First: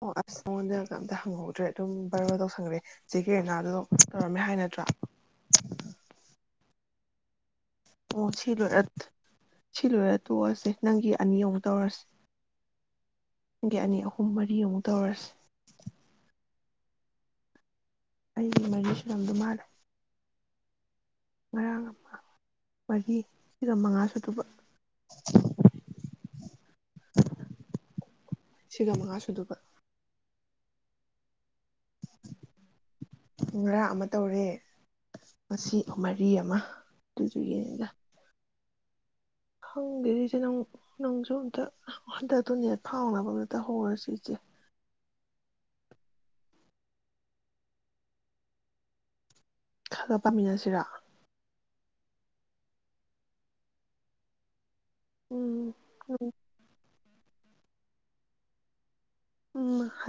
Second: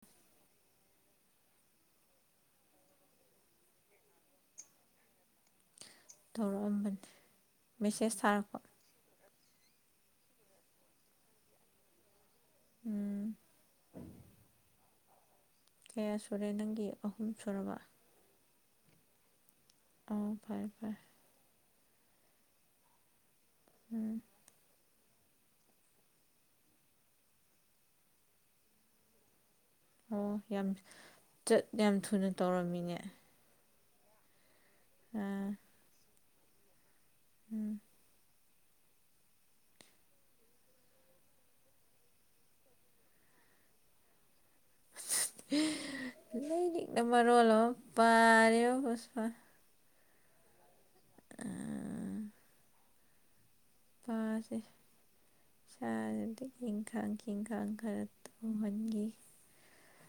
ꯑꯣ ꯑꯁ ꯅꯉꯣꯟꯗ ꯀꯝꯇ ꯍꯪꯍꯧꯗ꯭ꯔꯦ ꯑꯗꯨꯝ ꯕꯥꯔꯣ ꯇꯧꯁꯪꯈ꯭ꯔꯦ ꯆꯦ ꯀꯤꯔꯤꯅꯗꯨꯗꯨꯝ ꯇꯧꯔꯝꯃꯦ ꯍꯥꯏ ꯅꯠꯇ꯭ꯔꯥ ꯇꯧꯔꯛꯑꯃꯕꯅꯦ ꯑꯣ ꯁꯤ ꯂꯣꯏꯔꯠꯇ ꯁꯤ ꯂꯣꯏꯔ ꯇꯣꯛꯑꯁꯦ ꯅꯪꯒꯤ ꯑꯅꯤ ꯑꯨꯛ ꯇꯧꯔꯁꯤ ꯎꯝ ꯅꯡꯒꯤ ꯑꯅꯤ ꯑꯍꯨꯝ ꯃꯔꯤ ꯑꯥꯃꯨꯛ ꯇꯧꯔ꯭ꯁꯦ ꯀꯌꯥ ꯁꯨꯔꯦ ꯅꯪꯒꯤ ꯑꯍꯨꯝ ꯁꯨꯔꯕ ꯑꯩꯒꯤ ꯃꯔꯤꯁꯨꯔꯝꯗꯧ ꯃꯂꯦ ꯑꯣ ꯐꯥꯔꯦ ꯐꯥꯔꯦ ꯃꯔꯥꯡ ꯑꯃ ꯃꯔꯤ ꯁꯤꯒꯥ ꯃꯉꯥ ꯎꯝ ꯁꯨꯗꯨꯕ ꯁꯤꯒꯥ ꯃꯉꯥ ꯁꯨꯗꯨꯕ ꯑꯣ ꯌꯥꯝ ꯆꯠ ꯌꯥꯝ ꯊꯨꯅ ꯇꯧꯔꯝꯃꯤꯅꯦ ꯉꯔꯥꯡ ꯑꯃ ꯇꯧꯔꯦ ꯑꯥ ꯃꯁꯤ ꯎꯃꯔ ꯄꯤ ꯑꯃ ꯇꯨꯖꯤ ꯎꯝ ꯌꯦꯉꯒꯥ ꯈꯪꯗꯔꯤꯁꯦ ꯅꯪ ꯅꯪꯁꯨ ꯑꯝꯇ ꯍꯟꯗꯛꯇꯨꯅꯦꯠ ꯐꯥꯎꯅꯕ ꯑꯝꯇ ꯍꯧꯔꯁꯤ ꯏꯆꯦ ꯂꯩꯅꯤꯡꯅ ꯃꯔꯣꯜ ꯑꯃ ꯄꯥꯔꯦꯕ ꯁꯥ ꯈꯔ ꯄꯥꯃꯤꯟꯅꯁꯤꯔꯥ ꯑꯥ ꯄꯥꯁꯦ ꯎꯝ ꯁꯥ ꯔꯥ ꯗꯤ ꯏꯪ ꯈꯥꯡ ꯈꯤꯡ ꯏꯤꯡꯈꯥꯡ ꯈꯔ ꯇꯣꯡꯍꯟꯒꯦ ꯎꯝ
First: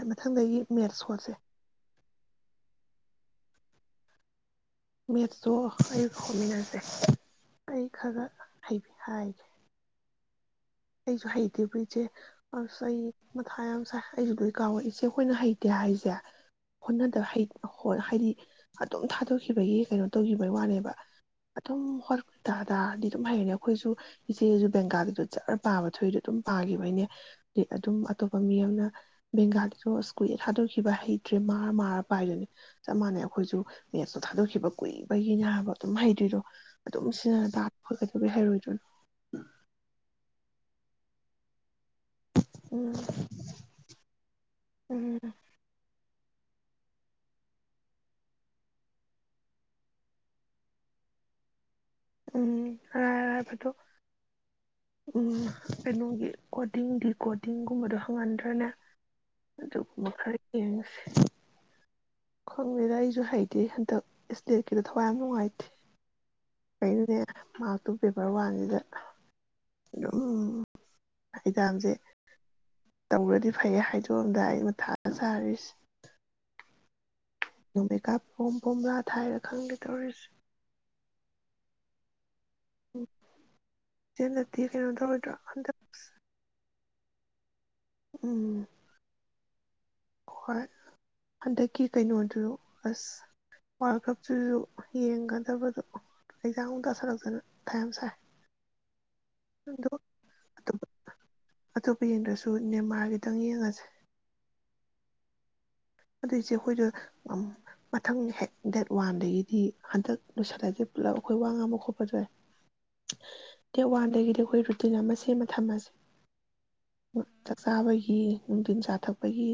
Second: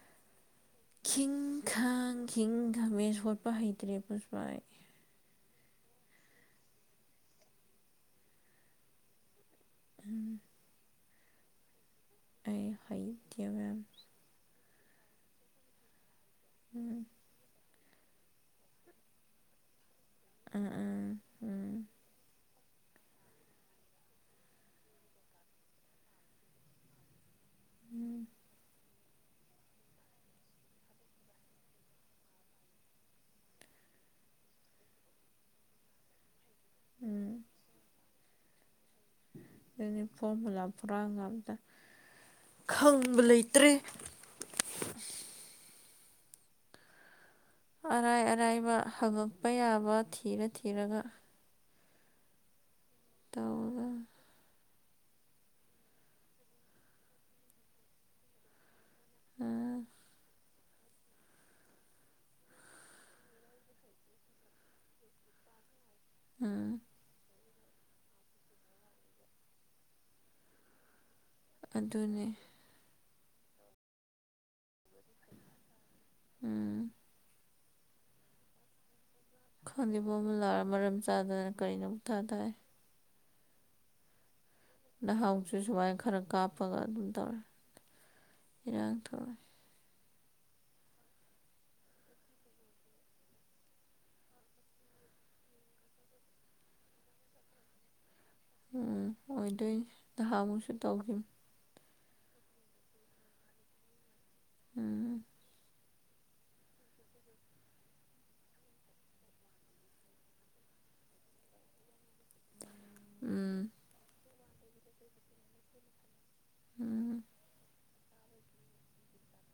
ꯃꯊꯪꯗꯒꯤ ꯃꯦꯠꯁ ꯁꯣꯠꯁꯦ ꯈꯤꯡꯈꯥꯡ ꯍꯪꯒ ꯒꯥꯃꯦꯖ ꯍꯣꯠꯄ ꯍꯩꯇ꯭ꯔꯦ ꯄꯨꯠꯄ ꯑꯩ ꯃꯦꯠꯁꯇꯣ ꯑꯩ ꯍꯣꯃꯤꯟꯅꯁꯦ ꯑꯩ ꯈ ꯒ ꯍꯥꯏꯒꯦ ꯎꯝ ꯑꯩꯁꯨ ꯍꯩꯇꯦꯕꯣ ꯏꯆꯦ ꯑꯁ ꯑꯩ ꯃꯊꯥ ꯌꯥꯝ ꯁꯥꯏ ꯑꯩꯁꯨ ꯂꯣꯏ ꯀꯥꯎꯔꯛꯏ ꯏꯆꯦ ꯑꯩꯈꯣꯏꯅ ꯍꯩꯇꯦ ꯍꯥꯏꯖꯦ ꯎꯝ ꯍꯣꯠꯅꯗꯕ ꯍꯩ ꯍꯣ ꯍꯥꯏꯗꯤ ꯑꯗꯨꯝ ꯊꯥꯗꯣꯛꯈꯤꯕꯒꯤ ꯀꯩꯅꯣ ꯇꯧꯈꯤꯕꯩ ꯑꯥ ꯋꯥꯅꯦꯕ ꯑꯥ ꯎꯝ ꯑꯗꯨꯝ ꯍꯣꯠ ꯗꯥꯗꯥꯗꯤ ꯑꯗꯨꯝ ꯍꯩꯔꯤꯅꯦ ꯑꯩꯈꯣꯏꯁꯨ ꯏꯆꯦꯁꯨ ꯕꯦꯡꯒꯥꯜꯂꯤꯗꯨꯁꯨ ꯖꯔ ꯄꯥꯕ ꯊꯣꯛꯏꯗꯣ ꯑꯗꯨꯝ ꯄꯥꯒꯤꯕꯩꯅꯦ ꯑꯗꯨꯝ ꯎꯝ ꯑꯇꯣꯞꯄ ꯃꯤ ꯑꯃꯅ ꯕꯦꯡꯒꯥꯂꯤꯗꯣ ꯑꯁ ꯀꯨꯏꯔꯦ ꯊꯥꯗꯣꯛꯈꯤꯕ ꯍꯩꯇ꯭ꯔꯦ ꯃꯥꯔ ꯃꯥꯔ ꯄꯥꯏꯗꯨꯅꯦ ꯆꯞ ꯃꯥꯟꯅꯩ ꯑꯩꯈꯣꯏꯁꯨ ꯃꯦꯠꯁꯇꯣ ꯊꯥꯗꯣꯛꯈꯤꯕ ꯀꯨꯏꯕꯒꯤꯅꯦ ꯍꯥꯏꯕ ꯑꯗꯨꯝ ꯍꯩꯇ꯭ꯔꯤꯗꯣ ꯑꯗꯨꯝ ꯎꯝ ꯁꯤꯅ ꯗ ꯍꯩꯔꯣꯏꯗ꯭ꯔꯣ ꯌꯅꯤ ꯐꯣꯔꯃꯨꯂꯥ ꯐꯔꯒ ꯑꯝꯇ ꯎꯝ ꯈꯪꯕ ꯂꯩꯇ꯭ꯔꯦ ꯎꯝ ꯑꯔꯥꯏ ꯑꯔꯥꯏꯕ ꯍꯪꯉꯛꯄ ꯌꯥꯕ ꯊꯤꯔ ꯊꯤꯔꯒ ꯎꯝ ꯑꯔꯥꯏ ꯑꯔꯥꯏꯕꯗꯣ ꯇꯧꯒꯗꯝꯅꯤ ꯎꯝ ꯀꯩꯅꯣꯒꯤ ꯀꯣꯗꯤꯡ ꯗꯤ ꯀꯣꯗꯤꯡꯒꯨꯝꯕꯗꯣ ꯍꯪꯒꯟꯗ꯭ꯔꯅꯦ ꯑꯗꯨ ꯎꯝ ꯃꯈꯩ ꯌꯦꯁ ꯈꯪꯗꯦꯗ ꯑꯩꯁꯨ ꯍꯩꯇꯦ ꯍꯟꯗꯛ ꯏꯁꯇꯦꯠꯀꯤꯗꯣ ꯊꯋꯥꯏ ꯌꯥꯝ ꯅꯨꯡꯉꯥꯏꯇꯦ ꯎꯝ ꯀꯩꯒꯤ ꯃꯥꯔ ꯇꯨ ꯄꯦꯄꯔ ꯋꯥꯟꯁꯤꯗ ꯑꯗꯨꯝ ꯑꯦꯛꯖꯥꯝꯁꯦ ꯑꯗꯨꯅꯤ ꯇꯧꯔꯗꯤ ꯐꯩꯌꯦ ꯍꯥꯏꯗꯣꯛ ꯑꯝꯗꯥꯏ ꯃꯊꯥ ꯌꯥꯝ ꯁꯥꯔꯤꯖꯦ ꯎꯝ ꯃꯦ ꯀꯞ ꯐꯣꯝ ꯐꯣꯝ ꯔ ꯈꯪꯗꯦ ꯕꯣꯝꯕꯨꯂꯥꯔ ꯃꯔꯝ ꯆꯥꯗꯅ ꯀꯔꯤꯅꯣ ꯑꯃꯨꯛ ꯊꯥꯔꯤꯁꯦ ꯇꯥꯏ ꯆꯦꯅ ꯊ ꯀꯩꯅꯣ ꯇꯧꯔꯣꯏꯗ꯭ꯔꯣ ꯍꯟꯗꯛꯁ ꯄꯒ ꯑꯗꯨꯝ ꯊꯧꯂꯦ ꯏꯔꯥꯡ ꯊꯧꯋꯦ ꯍꯣꯏ ꯍꯟꯗꯛꯀꯤ ꯀꯩꯅꯣꯗꯨ ꯑꯁ ꯋꯥꯔꯜ ꯀꯞꯇꯨꯖꯨ ꯌꯦꯡꯒꯗꯕꯗꯣ ꯑꯦꯛꯖꯥꯝ ꯑꯃꯨꯛ ꯇꯁꯜꯂꯛꯇꯅ ꯃꯥꯊꯥ ꯌꯥꯝꯁꯥꯏ ꯎꯝ ꯑꯣꯏꯗꫭꯏꯅꯦ ꯅꯍꯟ ꯃꯨꯛꯁꯨ ꯑꯇꯣꯞꯄ ꯇꯧꯒꯤꯝꯅꯤ ꯑꯇꯣꯞꯄ ꯌꯦꯡꯗ꯭ꯔꯁꯨ ꯅꯦꯃꯥꯔꯒꯤ ꯈꯤꯇꯪ ꯌꯦꯡꯉꯁꯦ ꯎꯝ ꯑꯗꯨ ꯏꯆꯦ ꯑꯩꯈꯣꯏꯗꫭ ꯃꯊꯪ ꯍꯦꯛ ꯗꯦꯠ ꯋꯥꯟꯗꯒꯤꯗꯤ ꯍꯟꯗꯛ ꯂꯨꯁꯜꯂꯖꯦ ꯍ ꯄꯨꯂꯞ ꯑꯩꯈꯣꯏ ꯋꯥ ꯉꯥꯡꯕ ꯈꯣꯠꯄꯖꯦ ꯎꯝ ꯗꯦꯠ ꯋꯥꯥꯟꯗꯒꯗꯤ ꯑꯩꯈꯣꯏ ꯔꯨꯇꯤꯟ ꯑꯃ ꯁꯦꯝꯃ ꯊꯝꯃꯥꯖꯦ ꯎꯝ ꯆꯥꯛ ꯆꯥꯕꯒꯤ ꯅꯨꯡꯗꯤꯟ ꯆꯥꯊꯛꯄꯒꯤ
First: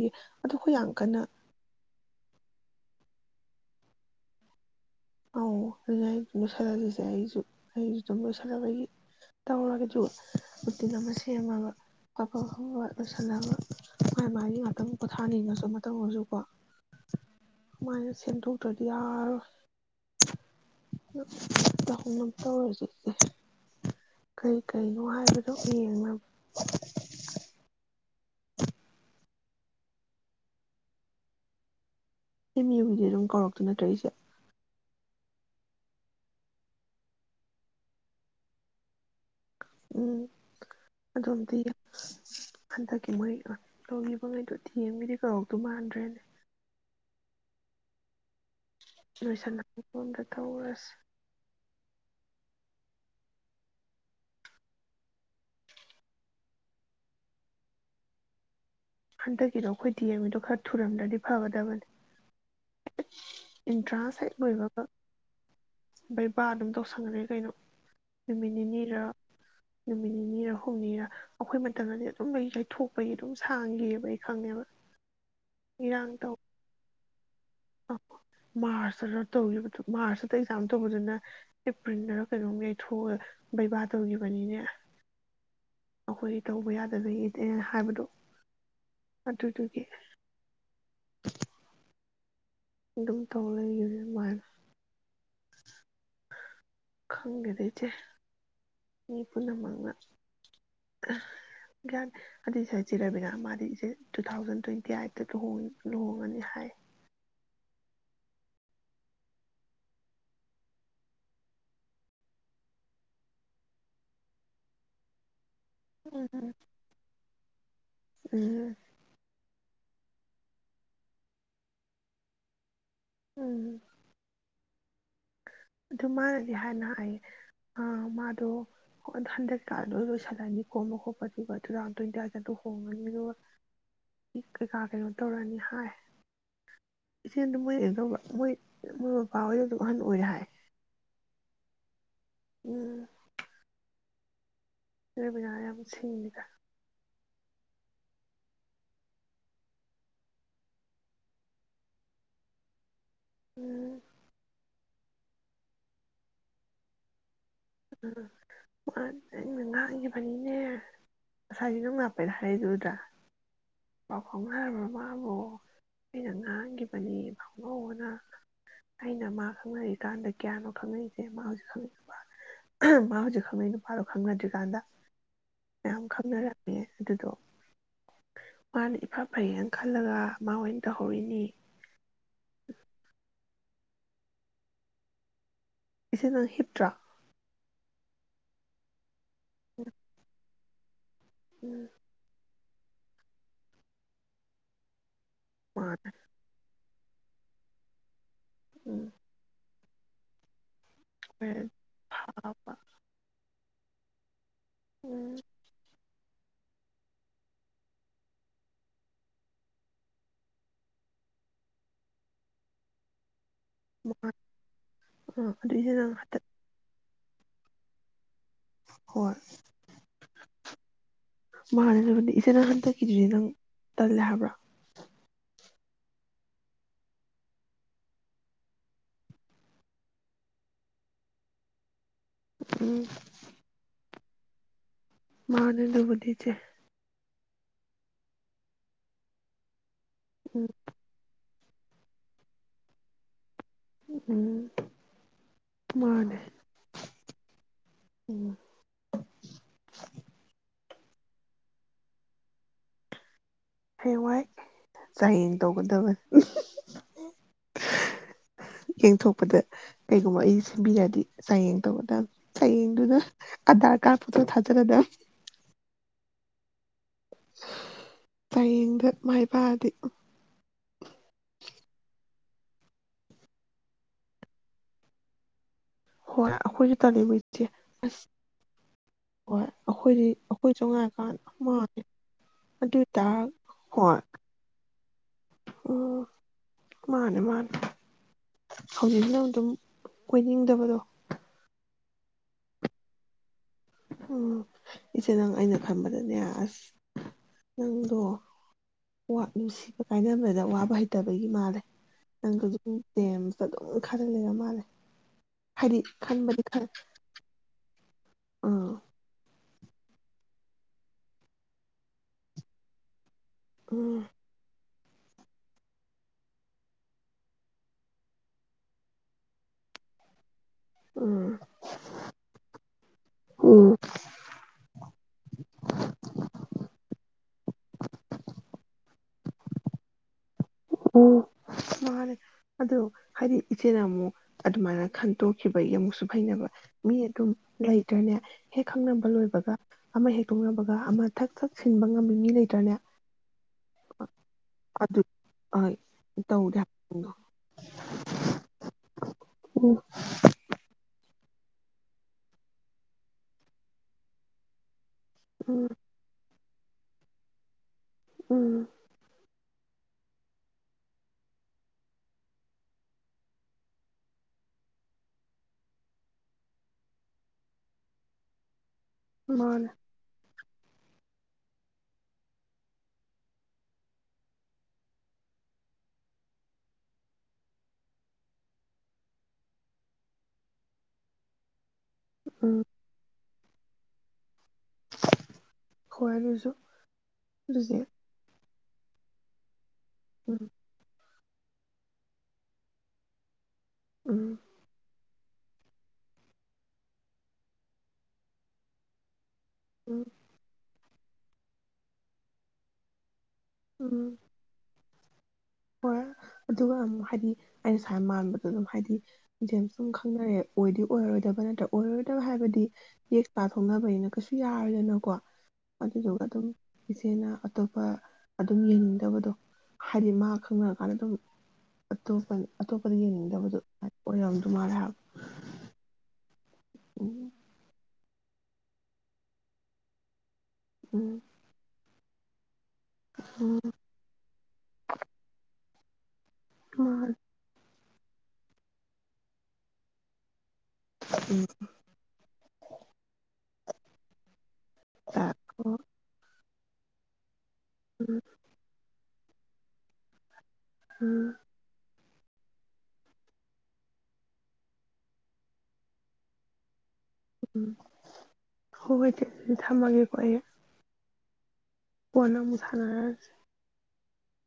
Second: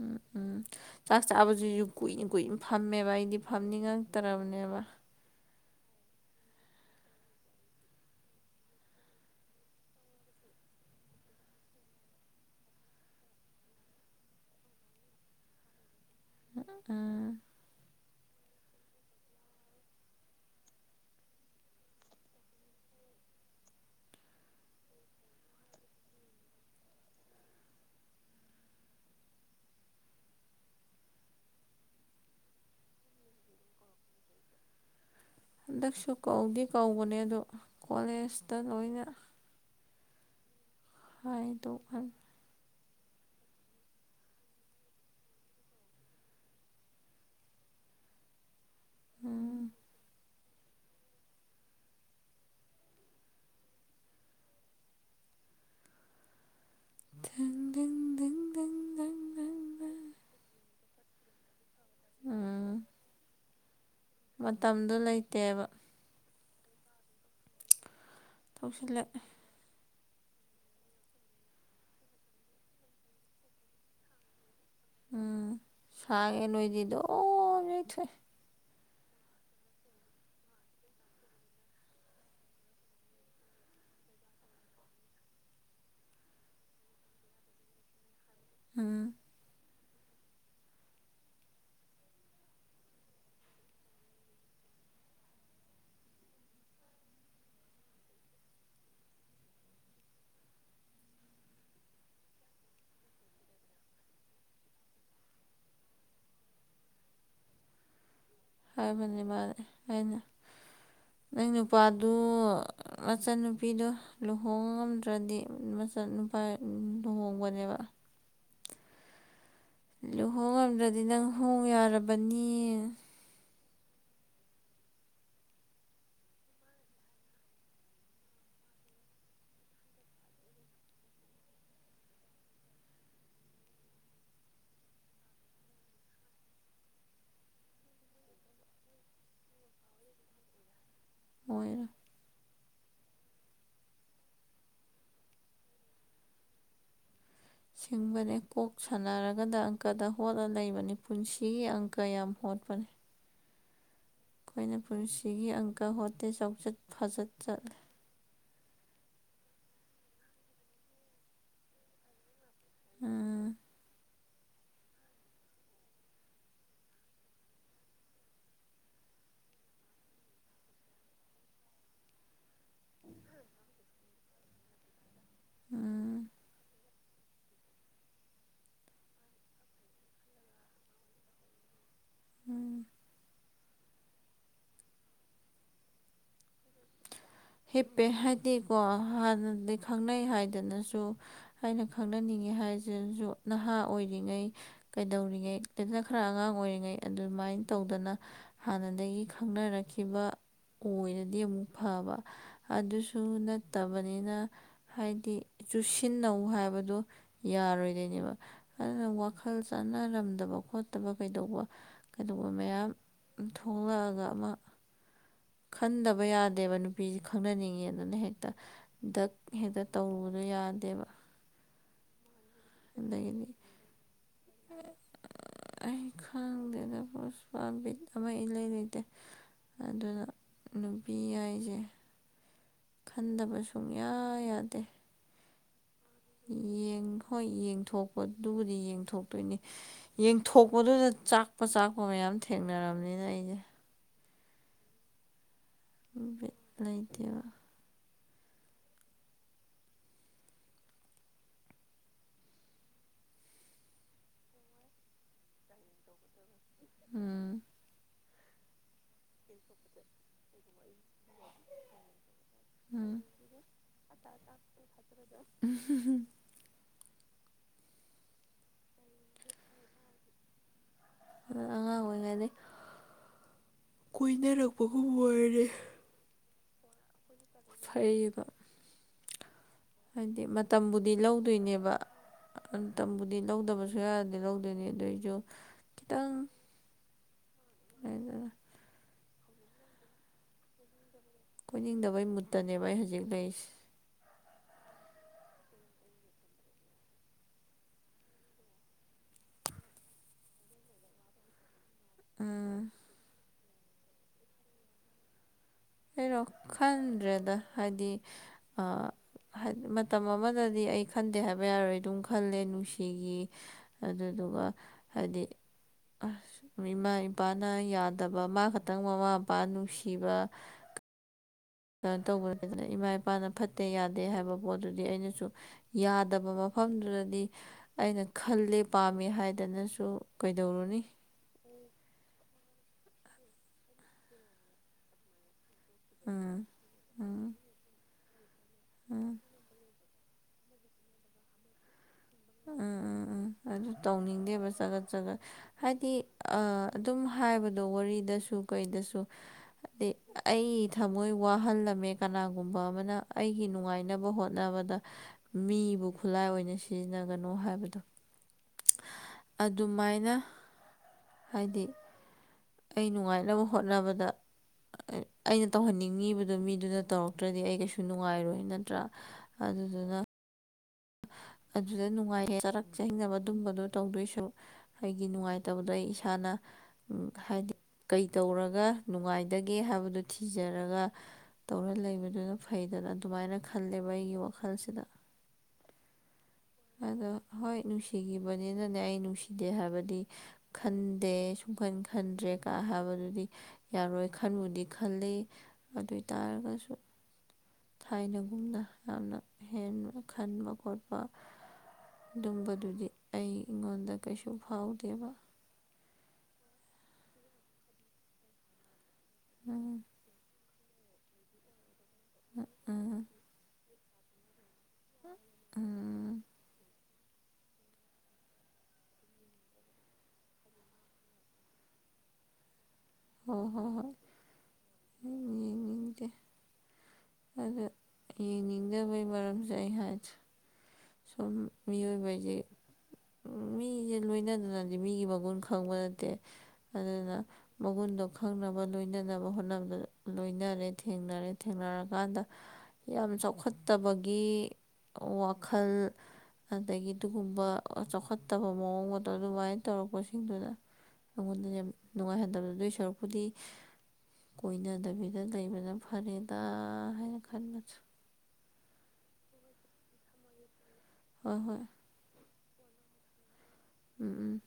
ꯎꯝ ꯄꯥꯒꯤ ꯎꯝ ꯆꯥꯛ ꯆꯥꯕꯖꯤꯖꯨ ꯀꯨꯏꯅ ꯀꯨꯏꯅ ꯐꯝꯃꯦꯕ ꯑꯩꯗꯤ ꯐꯝꯅꯤꯡꯉꯛ ꯇꯔꯕꯅꯦꯕ ꯑꯣ ꯑꯗꯨꯅ ꯑꯩ ꯂꯣꯏꯁꯤꯜꯂꯁꯤꯁꯦ ꯑꯩꯁꯨ ꯑꯩꯁꯨ ꯑꯗꯨꯝ ꯂꯣꯏꯁꯤꯜꯂꯕꯒꯤ ꯇꯧꯔꯒꯁꯨ ꯔꯨꯇꯤꯟ ꯑꯃ ꯁꯦꯝꯃꯒ ꯑꯐ ꯐꯐꯕ ꯂꯣꯏꯁꯤꯜꯂꯒ ꯃꯥꯥꯏ ꯃꯥꯥꯏꯒꯤ ꯉꯥꯛꯇꯪ ꯄꯣꯊꯥꯅꯤꯡꯉꯁꯨ ꯃꯇꯝꯧꯒꯁꯨ ꯀꯣ ꯎꯝ ꯑꯗꯨꯃꯥꯏꯅ ꯁꯦꯟꯗꯣꯛ ꯅꯠꯇ꯭ꯌꯗꯤ ꯌꯥꯔꫭꯏ [unintelligible] ꯇꯍꯧꯅꯕ ꯇꯧꯔꯖꯩ ꯀꯩ ꯀꯩꯅꯣ ꯍꯥꯏꯕꯗꫭ ꯌꯦꯡꯅꯕ ꯑꯦꯝ ꯌꯨ ꯒꯤꯗꯤ ꯑꯗꯨꯝ ꯀꯥꯎꯔꯛꯇꯨ ꯅꯠꯇ꯭ꯔ ꯏꯆꯦ ꯍꯟꯗꯛꯁꯨ ꯀꯧꯗꯤ ꯀꯧꯕꯅꯦ ꯑꯗꯨ ꯀꯣꯂꯦꯁꯇ ꯂꯣꯏꯅ ꯎꯝ ꯑꯗꯝꯗꯤ ꯍꯥꯏꯗꯣꯛꯍꯟ [unintelligible] ꯍꯟꯗꯛꯀꯤ ꯃꯣꯏ ꯇꯧꯒꯤꯕꯉꯩꯗꯣ ꯗꯤ ꯌꯦꯝ ꯒꯤꯗꯤ ꯀꯧꯔꯥꯛꯇꯧ ꯃꯥꯟꯗ꯭ꯔꯦꯅꯦ ꯂꯣꯏꯁꯜ ꯎꯝ ꯂꯛ [unintelligible] ꯇꯧꯔꯁꯦ [unintelligible] ꯗꯪ ꯍꯟꯗꯛꯀꯤꯗꯣ ꯑꯈꯣꯏ ꯗꯪ ꯗꯤ ꯑꯦꯝ ꯒꯤꯗꯣ ꯈꯔ ꯊꯨꯔꯝꯗ꯭ꯔꯗꯤ ꯐꯒꯗꯕꯅꯤ [unintelligible] ꯍꯦꯛ ꯃꯇꯝꯗꫭ ꯂꯩꯇꯦꯕ ꯏꯄꯥ ꯑꯗꯨꯝ ꯇꯧꯁꯟꯒ꯭ꯔꯦ ꯀꯩꯅꯣ ꯅꯨꯃꯤꯠ ꯅꯤꯅꯤꯔ ꯇꯧꯁꯤꯜꯂꯛꯑꯦ ꯅꯨꯃꯤꯠ ꯅꯤꯅꯤꯔ ꯍꯨꯝꯅꯤꯔ ꯑꯩꯈꯣꯏ ꯃꯇꯝꯗꯗꯤ ꯑꯗꯨꯝ ꯂꯩꯊꯣꯛꯄꯒꯤ ꯑꯗꯨꯝ ꯁꯥꯡ ꯒꯤꯑꯕ ꯑꯩ ꯈꯪꯉꯦꯕ ꯎꯝ ꯁꯥꯛꯉꯩ ꯅꯣꯏꯗꯤ ꯑꯗꯨꯝ ꯑ ꯌꯩꯊꯣꯛꯑꯦ ꯃꯥꯔꯁ ꯇꯧꯒꯤꯕꯗꯨ ꯃꯥꯔꯁꯇ ꯑꯦꯛꯖꯥꯝ ꯇꯧꯕꯗꯨꯅ ꯑꯦꯄ꯭ꯔꯤꯜꯗꯔ ꯀꯩꯅꯣꯝ ꯌꯥꯏꯊꯣꯛꯑ ꯚꯩꯚꯥ ꯇꯧꯒꯤꯕꯅꯤꯅꯦ꯫ ꯑꯩꯈꯣꯏ ꯇꯧꯕ ꯌꯥꯗꯕꯒꯤꯗꯅ ꯍꯥꯏꯕꯗꯣ ꯑꯥ [inaudible] ꯑꯗꯨꯝ ꯇꯧ ꯂꯩꯒꯔꯦ ꯑꯗꯨꯃꯥꯏꯅ ꯈꯪꯗꯦꯗ ꯏꯆꯦ ꯃꯤ ꯄꯨꯝꯅꯃꯛꯅ ꯒ꯭ꯌꯥꯅꯤ ꯑꯗꯨꯏ ꯁꯥꯏꯗꯁꯤ ꯔꯥꯕꯤꯅꯥ ꯃꯥꯗꯤ ꯏꯆꯦ ꯇꯨ ꯊꯥꯎꯖꯟ ꯇ꯭ꯋꯦꯟꯇꯤ ꯑꯥꯏꯠꯇ ꯂꯨꯍꯣꯡ ꯂꯨꯍꯣꯡꯉꯅꯤ ꯍꯥꯏ ꯍꯥꯏꯕꯅꯤ ꯃꯥꯗꯤ ꯑꯩꯅ ꯅꯪ ꯅꯨꯄꯥꯗꯨ ꯃꯆꯟꯅꯨꯄꯤꯗꯣ ꯂꯨꯍꯣꯡꯕ ꯉꯝꯗ꯭ꯔꯗꯤ ꯃꯆꯥ ꯅꯨꯄꯥꯏ ꯎꯝ ꯂꯨꯍꯣꯡꯕꯅꯦꯕ ꯎꯝ ꯂꯨꯍꯣꯡꯉꯝꯗ꯭ꯔꯗꯤ ꯅꯪ ꯍꯣꯡ ꯌꯥꯔꯕꯅꯤ ꯎꯝ ꯑꯗꯨ ꯃꯥꯅꯗꯤ ꯍꯥꯟꯅ ꯍꯥꯏꯌꯦ ꯃꯥꯗꯣ ꯍꯟꯗꯛ ꯊꯥꯗꯣ ꯂꯣꯏꯁꯤꯜꯂꯅꯤ ꯈꯣꯝꯕ ꯈꯣꯠꯄ ꯑꯗꯨꯒ ꯇꯨ ꯊꯥꯎꯖꯟ ꯇ꯭ꯋꯦꯟꯇꯤ ꯑꯥꯏꯠꯇ ꯂꯨꯍꯣꯡꯉꯅꯤ ꯑꯗꯨꯒ ꯀꯩꯀꯥ ꯀꯩꯅꯣ ꯇꯧꯔꯅꯤ ꯍꯥꯏ꯫ ꯏꯆꯦꯗꯣ ꯃꯣꯏ ꯀꯩꯅ ꯇꯧꯕ ꯃꯣꯏ ꯃꯣꯏ ꯃꯄꯥꯍꯣꯏꯗ ꯑꯗꯨꯝ ꯑꯍꯟ ꯑꯣꯏꯔꯦ ꯍꯥꯏ ꯐꯩꯌꯦꯅ ꯎꯝ ꯄꯩꯁꯥ ꯑꯃꯨꯛ ꯁꯤꯡꯅꯤꯗ ꯁꯤꯡꯕꯅꯦ ꯀꯣꯛ ꯁꯥꯟꯅꯔꯒꯗ ꯑꯪꯀꯗ ꯍꯣꯠꯂ ꯂꯩꯕꯅꯤ ꯄꯨꯟꯁꯤꯒꯤ ꯑꯪꯀ ꯌꯥꯝ ꯍꯣꯠꯄꯅꯦ ꯎꯝ ꯑꯩꯅ ꯄꯨꯟꯁꯤꯒꯤ ꯑꯪꯀ ꯍꯣꯠꯇꯦ ꯆꯥꯎꯆꯠ ꯐꯖꯠ ꯆꯠꯂ ꯎꯝ ꯃꯥꯅꯦ ꯑꯩꯅ ꯉꯥꯡꯒꯤꯕꯅꯤꯅꯦ꯫ ꯉꯁꯥꯏꯗꯤ ꯅꯪ ꯂꯥꯛꯄꯩꯗ ꯍꯥꯏ ꯂꯨꯗꯔ ꯎꯝ ꯐꯥꯎꯅꯔꯕꯔꯥ ꯃꯥꯕꯣ ꯑꯩꯅ ꯉꯥꯡꯒꯤꯕꯅꯤ ꯐꯥꯎꯅꯧꯅ ꯑꯩꯅ ꯃꯥ ꯈꯪꯅꯔꯤꯀꯥꯟꯗ ꯀꯌꯥꯅꯣ ꯈꯪꯅꯩꯖꯦ ꯃꯥ ꯍꯧꯖꯤꯛ ꯈꯪꯅꯩ ꯅꯨꯄꯥꯗꯨ ꯃꯥ ꯍꯧꯖꯤꯛ ꯈꯪꯅꯩ ꯅꯨꯄꯥꯗꯨ ꯈꯪꯅꯗ꯭ꯔꯤꯀꯥꯟꯗ ꯎꯝ ꯈꯪꯅꯔꯝꯃꯦ꯫ ꯑꯗꯨꯗꯣ ꯃꯥꯅ ꯏꯐ ꯐꯩꯅ ꯈꯜꯂꯒ ꯃꯥꯑꯣꯏ ꯇꯧꯍꯧꯔꯤꯅꯤ ꯎꯝ ꯑꯗ ꯅꯪ ꯍꯤꯞꯇ꯭ꯔꯥ ꯍꯤꯞꯄꯦ ꯍꯥꯏꯗꯤꯀꯣ ꯍꯥꯟꯅꯂꯗꯩ ꯈꯪꯅꯩ ꯍꯥꯏꯗ ꯍꯦꯟꯅꯁꯨ ꯑꯩꯅ ꯎꯝ ꯈꯪꯅꯅꯤꯡꯉꯤ ꯍꯥꯏꯖꯦ ꯖꯨ ꯅꯍꯥ ꯑꯣꯏꯔꯤꯉꯩ ꯀꯩ ꯇꯧꯔꯤꯉꯩ ꯗꯗꯅ ꯃꯥꯅ ꯈꯔ ꯑꯉꯥꯡ ꯑꯣꯏꯔꯤꯉꯩ ꯑꯗꯨꯃꯥꯏ ꯇꯧꯗꯅ ꯑ ꯎꯝ ꯍꯥꯟꯅꯗꯒꯤ ꯈꯪꯅꯔꯩ ꯈꯤꯕ ꯑꯣꯏꯅꯗꯤ ꯑꯃꯨꯛ ꯐꯕ ꯍꯣꯏꯄ ꯑꯗꯨꯁꯨ ꯅꯠ ꯇꯕꯅꯤꯅ ꯍꯥꯏꯗꯤ ꯎꯝ ꯆꯨꯁꯤꯟꯅꯧ ꯍꯥꯏꯕꯗꯨ ꯌꯥꯔꯣꯏꯗꯣꯏꯅꯦꯕ ꯑꯗꯨꯅ ꯋꯥꯈꯜ ꯆꯥꯟꯅꯔꯝꯗꯕ ꯈꯣꯠꯇꯕ ꯀꯩꯗꯧꯕ- ꯀꯩꯗꯧꯕ ꯃꯌꯥꯝ ꯊꯣꯡꯂꯛꯑꯒ ꯑꯃ ꯎꯝ ꯑꯗꯨ ꯏꯆꯦ ꯅꯪ ꯈꯟꯗꯕ ꯍꯟꯗꯛ ꯌꯥꯗꯦꯕ꯫ ꯅꯨꯄꯤꯁꯦ ꯈꯪꯅꯅꯤꯡꯉꯦꯗꯅ ꯍꯦꯛ ꯗꯛ ꯍꯣꯏ ꯍꯦꯛꯇ ꯇꯧꯔꯨꯕꯗꯣ ꯌꯥꯗꯦꯕ꯫ ꯃꯥꯅꯦ ꯑꯗꯨꯕꯨꯗꯤ ꯏꯆꯦ ꯅꯪ ꯍꯟꯗꯛꯀꯤꯗꯨꯗꯤ ꯑꯗꯒꯤꯗꯤ ꯅꯪ ꯇꯜꯂꯦ ꯍꯥꯏꯕ꯭ꯔꯥ? ꯑꯩ ꯈꯥꯡꯗꯦ ꯗ [unintelligible] ꯕꯤꯠ ꯑꯃꯥ ꯏꯂꯩ -ꯂꯩꯇꯦ ꯑꯗꯨꯅ ꯅꯨꯄꯤ ꯌꯥꯏꯁꯦ ꯎꯝ ꯈꯟꯗꯕ ꯁꯨꯡꯌꯥ ꯌꯥ ꯌꯥꯗꯦ꯫ ꯃꯥꯅꯦ꯫ ꯑꯗꯕꯨꯗꯤ ꯆꯦ꯫ ꯌꯦꯡ ꯍꯣꯏ ꯌꯦꯡꯊꯣꯛꯄꯗꯨꯕꯨꯗꯤ ꯌꯦꯡꯊꯣꯛꯇꯣꯏꯅꯤ ꯫ ꯎꯝ ꯌꯦꯡꯊꯣꯛꯄꯗꯨꯗ ꯆꯥꯛ ꯄ ꯆꯥꯛꯄ ꯃꯌꯥꯝ ꯊꯦꯡꯅꯔꯝꯅꯤꯅ ꯑꯩꯗꯤ꯫ ꯎꯝ꯫ ꯃꯥꯅꯦ ꯕꯤꯠ ꯂꯩꯇꯕ꯫ ꯎꯝ꯫ ꯍꯌꯦꯡꯋꯥꯏ ꯆꯥꯡꯌꯦꯡ ꯇꯧꯒꯗꯕꯅꯤ꯫ ꯎꯝ꯫ ꯌꯦꯡꯊꯣꯛꯄꯗ ꯀꯩꯒꯨꯝꯕ ꯑꯩ ꯁꯦꯝꯕꯤꯔꯗꯤ ꯆꯥꯡꯌꯦꯡ ꯇꯧꯒꯗꯝꯅꯤ꯫ ꯎꯝ ꯆꯌꯦꯡꯗꯨꯗ ꯑꯙꯔ ꯀꯥꯔꯗ ꯐꯣꯇꯣ ꯊꯥꯖꯜꯂꯗꯝ꯫ ꯆꯥꯡꯌꯦꯡꯗ ꯃꯥꯏ ꯄꯥꯛꯑꯗꯤ [inaudible] ꯍꯣꯏ ꯑꯩꯈꯣꯏꯁꯨ [unintelligible] ꯑꯁ ꯐꯩꯕ꯫ ꯍꯣꯏ ꯑꯩꯈꯣꯏꯗꯤ ꯍꯥꯏꯗꯤ ꯑꯩꯈꯣꯏꯁꯨ ꯃꯇꯝꯕꯨꯗꯤ ꯉꯥꯏꯀꯥꯟ ꯃꯥꯅꯦ ꯂꯧꯗꯣꯏꯅꯦꯕ ꯑꯗꯨ ꯃꯇꯝꯕꯨꯗꯤ ꯑꯣꯏꯇꯥꯔ ꯂꯧꯗꯕꯁꯨ ꯍꯣꯏ ꯌꯥꯔꯗꯤ ꯂꯧꯗꯣꯏꯅꯦ ꯑꯗꯨꯏ ꯎꯝ ꯈꯤꯇꯪ ꯃꯥꯅꯦ - ꯃꯥꯅꯦ꯫ ꯍꯥꯏꯗꯅ [unintelligible] ꯑꯗꯨꯝ ꯀꯣꯏꯅꯤꯡꯗꯕꯗꯣ꯫ ꯀꯣꯏꯅꯤꯡꯗꯕꯩ ꯃꯨꯠꯇꯅꯦꯕ ꯑꯩ ꯍꯧꯖꯤꯛ ꯂꯩꯔꯤꯁꯦ꯫ ꯎꯝ ꯏꯆꯦ ꯅꯪ ꯑꯩꯅ ꯈꯟꯕꯗꯅꯦ ꯑꯁ ꯅꯪꯗꯣ ꯅꯨꯡꯁꯤꯕ ꯀꯥꯏꯅꯕꯗ ꯋꯥꯕ ꯍꯩꯇꯕꯒꯤ ꯃꯥꯜꯂꯦ꯫ [unintelligible] ꯎꯝ ꯑꯗꯨꯝ ꯈꯜ ꯂ ꯂꯩꯔ ꯃꯥꯜꯂꯦ꯫ ꯍꯥꯏꯗꯤ ꯀꯩꯅꯣ ꯈꯟꯕꯗꯤ ꯈꯟꯗ꯭ꯔꯦꯗ ꯍꯥꯏꯗꯤ ꯑ ꯃꯇꯝ ꯑꯃꯗꯗꯤ ꯑꯩ ꯈꯟꯗꯦ ꯍꯥꯏꯕ ꯌꯥꯔꯣꯏ ꯑꯗꯨꯝ ꯈꯜꯂꯦ ꯅꯨꯡꯁꯤꯒꯤ꯫ ꯎꯝ ꯑꯗꯨꯗꯨꯒ ꯍꯥꯏꯗꯤ ꯑꯁ ꯏꯃꯥ ꯏꯄꯥꯅ ꯌꯥꯗꯕ ꯃꯥ ꯈꯛꯇꯪ ꯃꯃꯥ ꯃꯄꯥ ꯅꯨꯡꯁꯤꯕ꯫ ꯎꯝ꯫ ꯀ ꯇꯧꯕꯅꯦꯅ ꯏꯃꯥ ꯏꯄꯥꯅ ꯐꯠꯇꯦ ꯎꯝ ꯌꯥꯗꯦ ꯍꯥꯏꯕ ꯄꯣꯠꯇꯨꯗꯤ ꯑꯩꯅꯁꯨ ꯌꯥꯗꯕ ꯃꯐꯝꯗꯨꯗꯗꯤ ꯑꯩꯅ ꯈꯜꯂꯦ ꯄꯥꯝꯃꯦ ꯍꯥꯏ ꯑꯗꯨꯅꯁꯨ ꯀꯩꯗꯧꯔꯨꯅꯤ ꯃꯥꯅꯦꯦ ꯑꯗ ꯍꯥꯏꯗꯤ ꯏꯆꯦꯅ ꯑꯃꯨꯛ ꯑꯗꯨꯃꯥꯏꯅ ꯈꯟꯇꯣꯛ ꯈꯤꯕꯒꯤ ꯑꯃꯨꯛꯁꯨ ꯎꯝ ꯐꯩꯅꯕ ꯃꯤ ꯑꯗꯨꯝ ꯎꯝ ꯂꯩ ꯑꯗꯩꯩꯅꯦ ꯍꯦꯛ ꯈꯪꯅꯕ ꯎꯝ ꯂꯣꯏꯕꯒ ꯑꯃ ꯍꯦꯛꯇꯣꯛꯅꯕꯒ ꯑꯃ ꯊꯛ ꯊꯛ ꯁꯤꯟꯕ ꯉꯝꯕ ꯃꯤ ꯎꯝ ꯂꯩꯇ꯭ꯔꯅꯦ ꯎꯝ ꯎꯝ ꯑꯗꯨ ꯇꯧꯅꯤꯡꯗꯦꯕ ꯆꯒꯠ ꯑꯗꯨ ꯆꯒꯠ꯫ ꯍꯥꯏꯗꯤ ꯇꯧꯗꯦ ꯑꯗꯨꯝ ꯍꯥꯏꯕꯗꯣ ꯍꯥꯏꯕꯗꯣ ꯋꯥꯔꯤꯗꯁꯨ ꯀꯩꯗꯁꯨ ꯎꯝ ꯍꯥꯏꯗꯤ ꯑꯩ ꯊꯃꯣꯏ ꯃꯈꯣꯏ ꯋꯥꯍꯜꯂꯝꯃꯦ ꯀꯅꯥꯒꯨꯝꯕ ꯑꯃꯅ ꯑꯩꯒꯤ ꯅꯨꯡꯉꯥꯏꯅꯕ ꯍꯣꯠꯅꯕꯗ ꯎꯝ ꯃꯤꯕꯨ ꯈꯨꯠꯂꯥꯏ ꯑꯣꯏꯅ ꯁꯤꯅꯒꯅꯣ ꯍꯥꯏꯕꯗꯣ꯫ ꯎꯝ꯫ ꯑꯗꯨꯃꯥꯏꯅ ꯍꯥꯏꯗꯤ꯫ ꯑꯩ ꯅꯨꯡꯉꯥꯏꯅꯕ ꯍꯣꯠꯅꯕꯗ ꯑꯩꯅ ꯇꯧꯍꯟꯅꯤꯡꯉꯤꯕꯗ ꯃꯤꯗꯨꯅ ꯇꯧꯔꯛꯇ꯭ꯔꯗꯤ ꯑꯩ ꯀꯩꯁꯨ ꯅꯨꯡꯉꯥꯏꯔꯣꯏ ꯅꯠꯇ꯭ꯔꯥ꯫ ꯃꯥꯅꯦ ꯑꯗꯨꯗꯨꯅ꯫ ꯑꯗꯨꯗ ꯅꯨꯡꯉꯥꯏꯌꯦ ꯆꯔꯥꯛ ꯆꯍꯤꯡ ꯑꯗꯨꯝꯕꯗꯣ ꯇꯧꯗꯣꯏꯁꯨ ꯑꯩꯒꯤ ꯅꯨꯡꯉꯥꯏꯇꯕꯗꯣ ꯑꯩ ꯏꯁꯥꯅ ꯍꯥꯏꯗꯤ ꯀꯩ ꯇꯧꯔꯒ ꯅꯨꯡꯉꯥꯏꯗꯒꯦ ꯍꯥꯏꯕꯗꯨ ꯊꯤꯖꯔꯒ ꯇꯧꯔ ꯂꯩ꯫ ꯗꯨꯅ ꯎꯝ ꯐꯩꯗꯅ ꯑꯗꯨꯃꯥꯏꯅ ꯈꯜꯂꯦꯕ ꯑꯩꯒꯤ ꯋꯥꯈꯜꯁꯤꯗ꯫ ꯈꯋꯥ ꯑꯗꯨꯁꯤ ꯑꯗ ꯍꯣꯏ ꯅꯨꯡꯁꯤꯒꯤꯕ ꯅꯤꯅꯅꯦ ꯑꯩ ꯅꯨꯡꯁꯤꯗꯦ ꯍꯥꯏꯕꯗꯤ ꯗꯤ ꯎꯝ ꯈꯟꯗꯦ꯫ ꯁꯨꯝꯈꯟ ꯈꯟꯗ꯭ꯔꯦ ꯀ ꯍꯥꯏꯕꯗꯨꯗꯤ ꯌꯥꯔꯣꯏ ꯎꯝ ꯈꯟꯕꯨꯗꯤ ꯈꯜꯂꯤ꯫ ꯑꯗꯑꯣꯏ ꯇꯔꯒꯁꯨ꯫ ꯊꯥꯏꯅꯒꯨꯝꯅ ꯌꯥꯝꯅ꯫ ꯍꯦꯟ ꯎꯝ ꯈꯟꯕ ꯈꯣꯠꯄ꯫ ꯑꯗꯨꯝꯕꯗꯨꯗꯤ꯫ ꯑꯩ ꯑꯩꯉꯣꯟꯗ ꯎꯝ ꯀꯩꯁꯨ ꯐꯥꯎ [unintelligible] ꯍꯣꯏ ꯑꯗꯨꯒ ꯑꯃꯨꯛ ꯍꯥꯏꯗꯤ ꯑꯩꯅ ꯁꯨꯃꯥꯏ ꯃꯥꯟꯕꯗ ꯑꯗꯨꯝ ꯍꯥꯏꯗꯤ ꯎꯝ ꯁꯨꯝ ꯈꯪꯅꯔꯦ ꯑꯣꯏꯗꯤ ꯑꯣꯏꯔꯣꯏꯗꯕ ꯅꯠꯇ꯭ꯔꯣ? ꯑꯣꯏꯔꯣꯏꯗꯕ ꯍꯥꯏꯕꯗꯤ ꯎꯝ ꯌꯦꯛ ꯄꯥꯊꯣꯛꯅꯕ [unintelligible] ꯌꯥꯔꯣꯏꯗꯅꯀꯣ ꯑꯗꯨꯗꯨꯒ ꯎꯝ ꯑꯗꯨꯝ ꯏꯆꯦꯅ ꯑꯇꯣꯞꯄ ꯑꯗꯨꯝ ꯌꯦꯡꯅꯤꯡꯗꯕꯗꯣ ꯍꯥꯏꯗꯤ ꯃꯥ ꯈꯪꯅꯔ ꯀꯥꯟꯗ ꯑꯗꯨꯝ ꯑꯇꯣꯞꯄ ꯑꯇꯣꯞꯄꯗ ꯍꯣꯏ ꯌꯦꯡꯅꯤꯡꯗꯕꯗꯣ ꯍꯣꯏ ꯍꯣꯏ ꯑꯣꯏꯔꯝꯗꯨ ꯃꯥꯜꯂꯦ ꯍꯥꯏꯕ꯫ [unintelligible] ꯎꯝ꯫ ꯌꯦꯅꯤꯡꯗꯕꯩ ꯃꯔꯝꯖꯦ ꯑꯩ ꯍꯥꯏ ꯎꯝ ꯁꯨꯝ ꯃꯤꯌꯣꯏꯕ ꯖꯦ ꯎ ꯃꯤꯖ ꯂꯣꯏꯅꯗꯅꯗꯤ ꯃꯤꯒꯤ ꯃꯒꯨꯟ ꯈꯪꯕ ꯅꯠꯇꯦ꯫ ꯃꯥꯅꯤ ꯑꯗꯨꯅ ꯃꯒꯨꯟꯗꯣ ꯈꯪꯅꯕ ꯂꯣꯏꯅꯅꯕ ꯍꯣꯠꯅꯕꯗ ꯂꯣꯏꯅꯔꯦ ꯊꯦꯡꯅꯔꯦ ꯊꯦꯡꯅꯔꯀꯥꯟꯗ ꯌꯥꯝ ꯆꯥꯎꯈꯠ ꯇꯕꯒꯤ ꯍꯣ ꯋꯥꯈꯜ ꯑꯗꯒꯤ ꯑꯗꯨꯒꯨꯝꯕ ꯎꯝ ꯆꯥꯎꯈꯠꯇꯕ ꯃꯑꯣꯡ ꯃꯥꯇꯧ ꯑꯗꯨꯃꯥꯏꯅ ꯇꯧꯔꯛꯄꯁꯤꯡꯗꯨꯅ ꯎꯝ ꯑꯩꯉꯣꯟꯗꯅꯦ ꯅꯨꯡꯉꯥꯏꯍꯟꯗꯕ ꯑꯗꯨꯏ ꯁꯔꯨꯛꯄꯨꯗꯤ ꯀꯣꯏꯅꯗꯕꯤꯗ ꯂꯩꯕꯅ ꯐꯔꯦꯗ ꯍꯥꯏꯔ ꯈꯟꯕꯗꯨ ꯎꯝ ꯍꯣꯏ ꯍꯣꯏ ꯆꯦ ꯑꯗꯨꯗꯤ ꯊꯝꯃꯒꯦꯀꯣ ꯑꯩ ꯍꯣꯏ ꯍꯣꯏ ꯀꯣꯟꯅꯥ ꯑꯃꯨꯛ ꯁꯥꯟꯅꯔꯖꯦ ꯎꯝ ꯎꯝ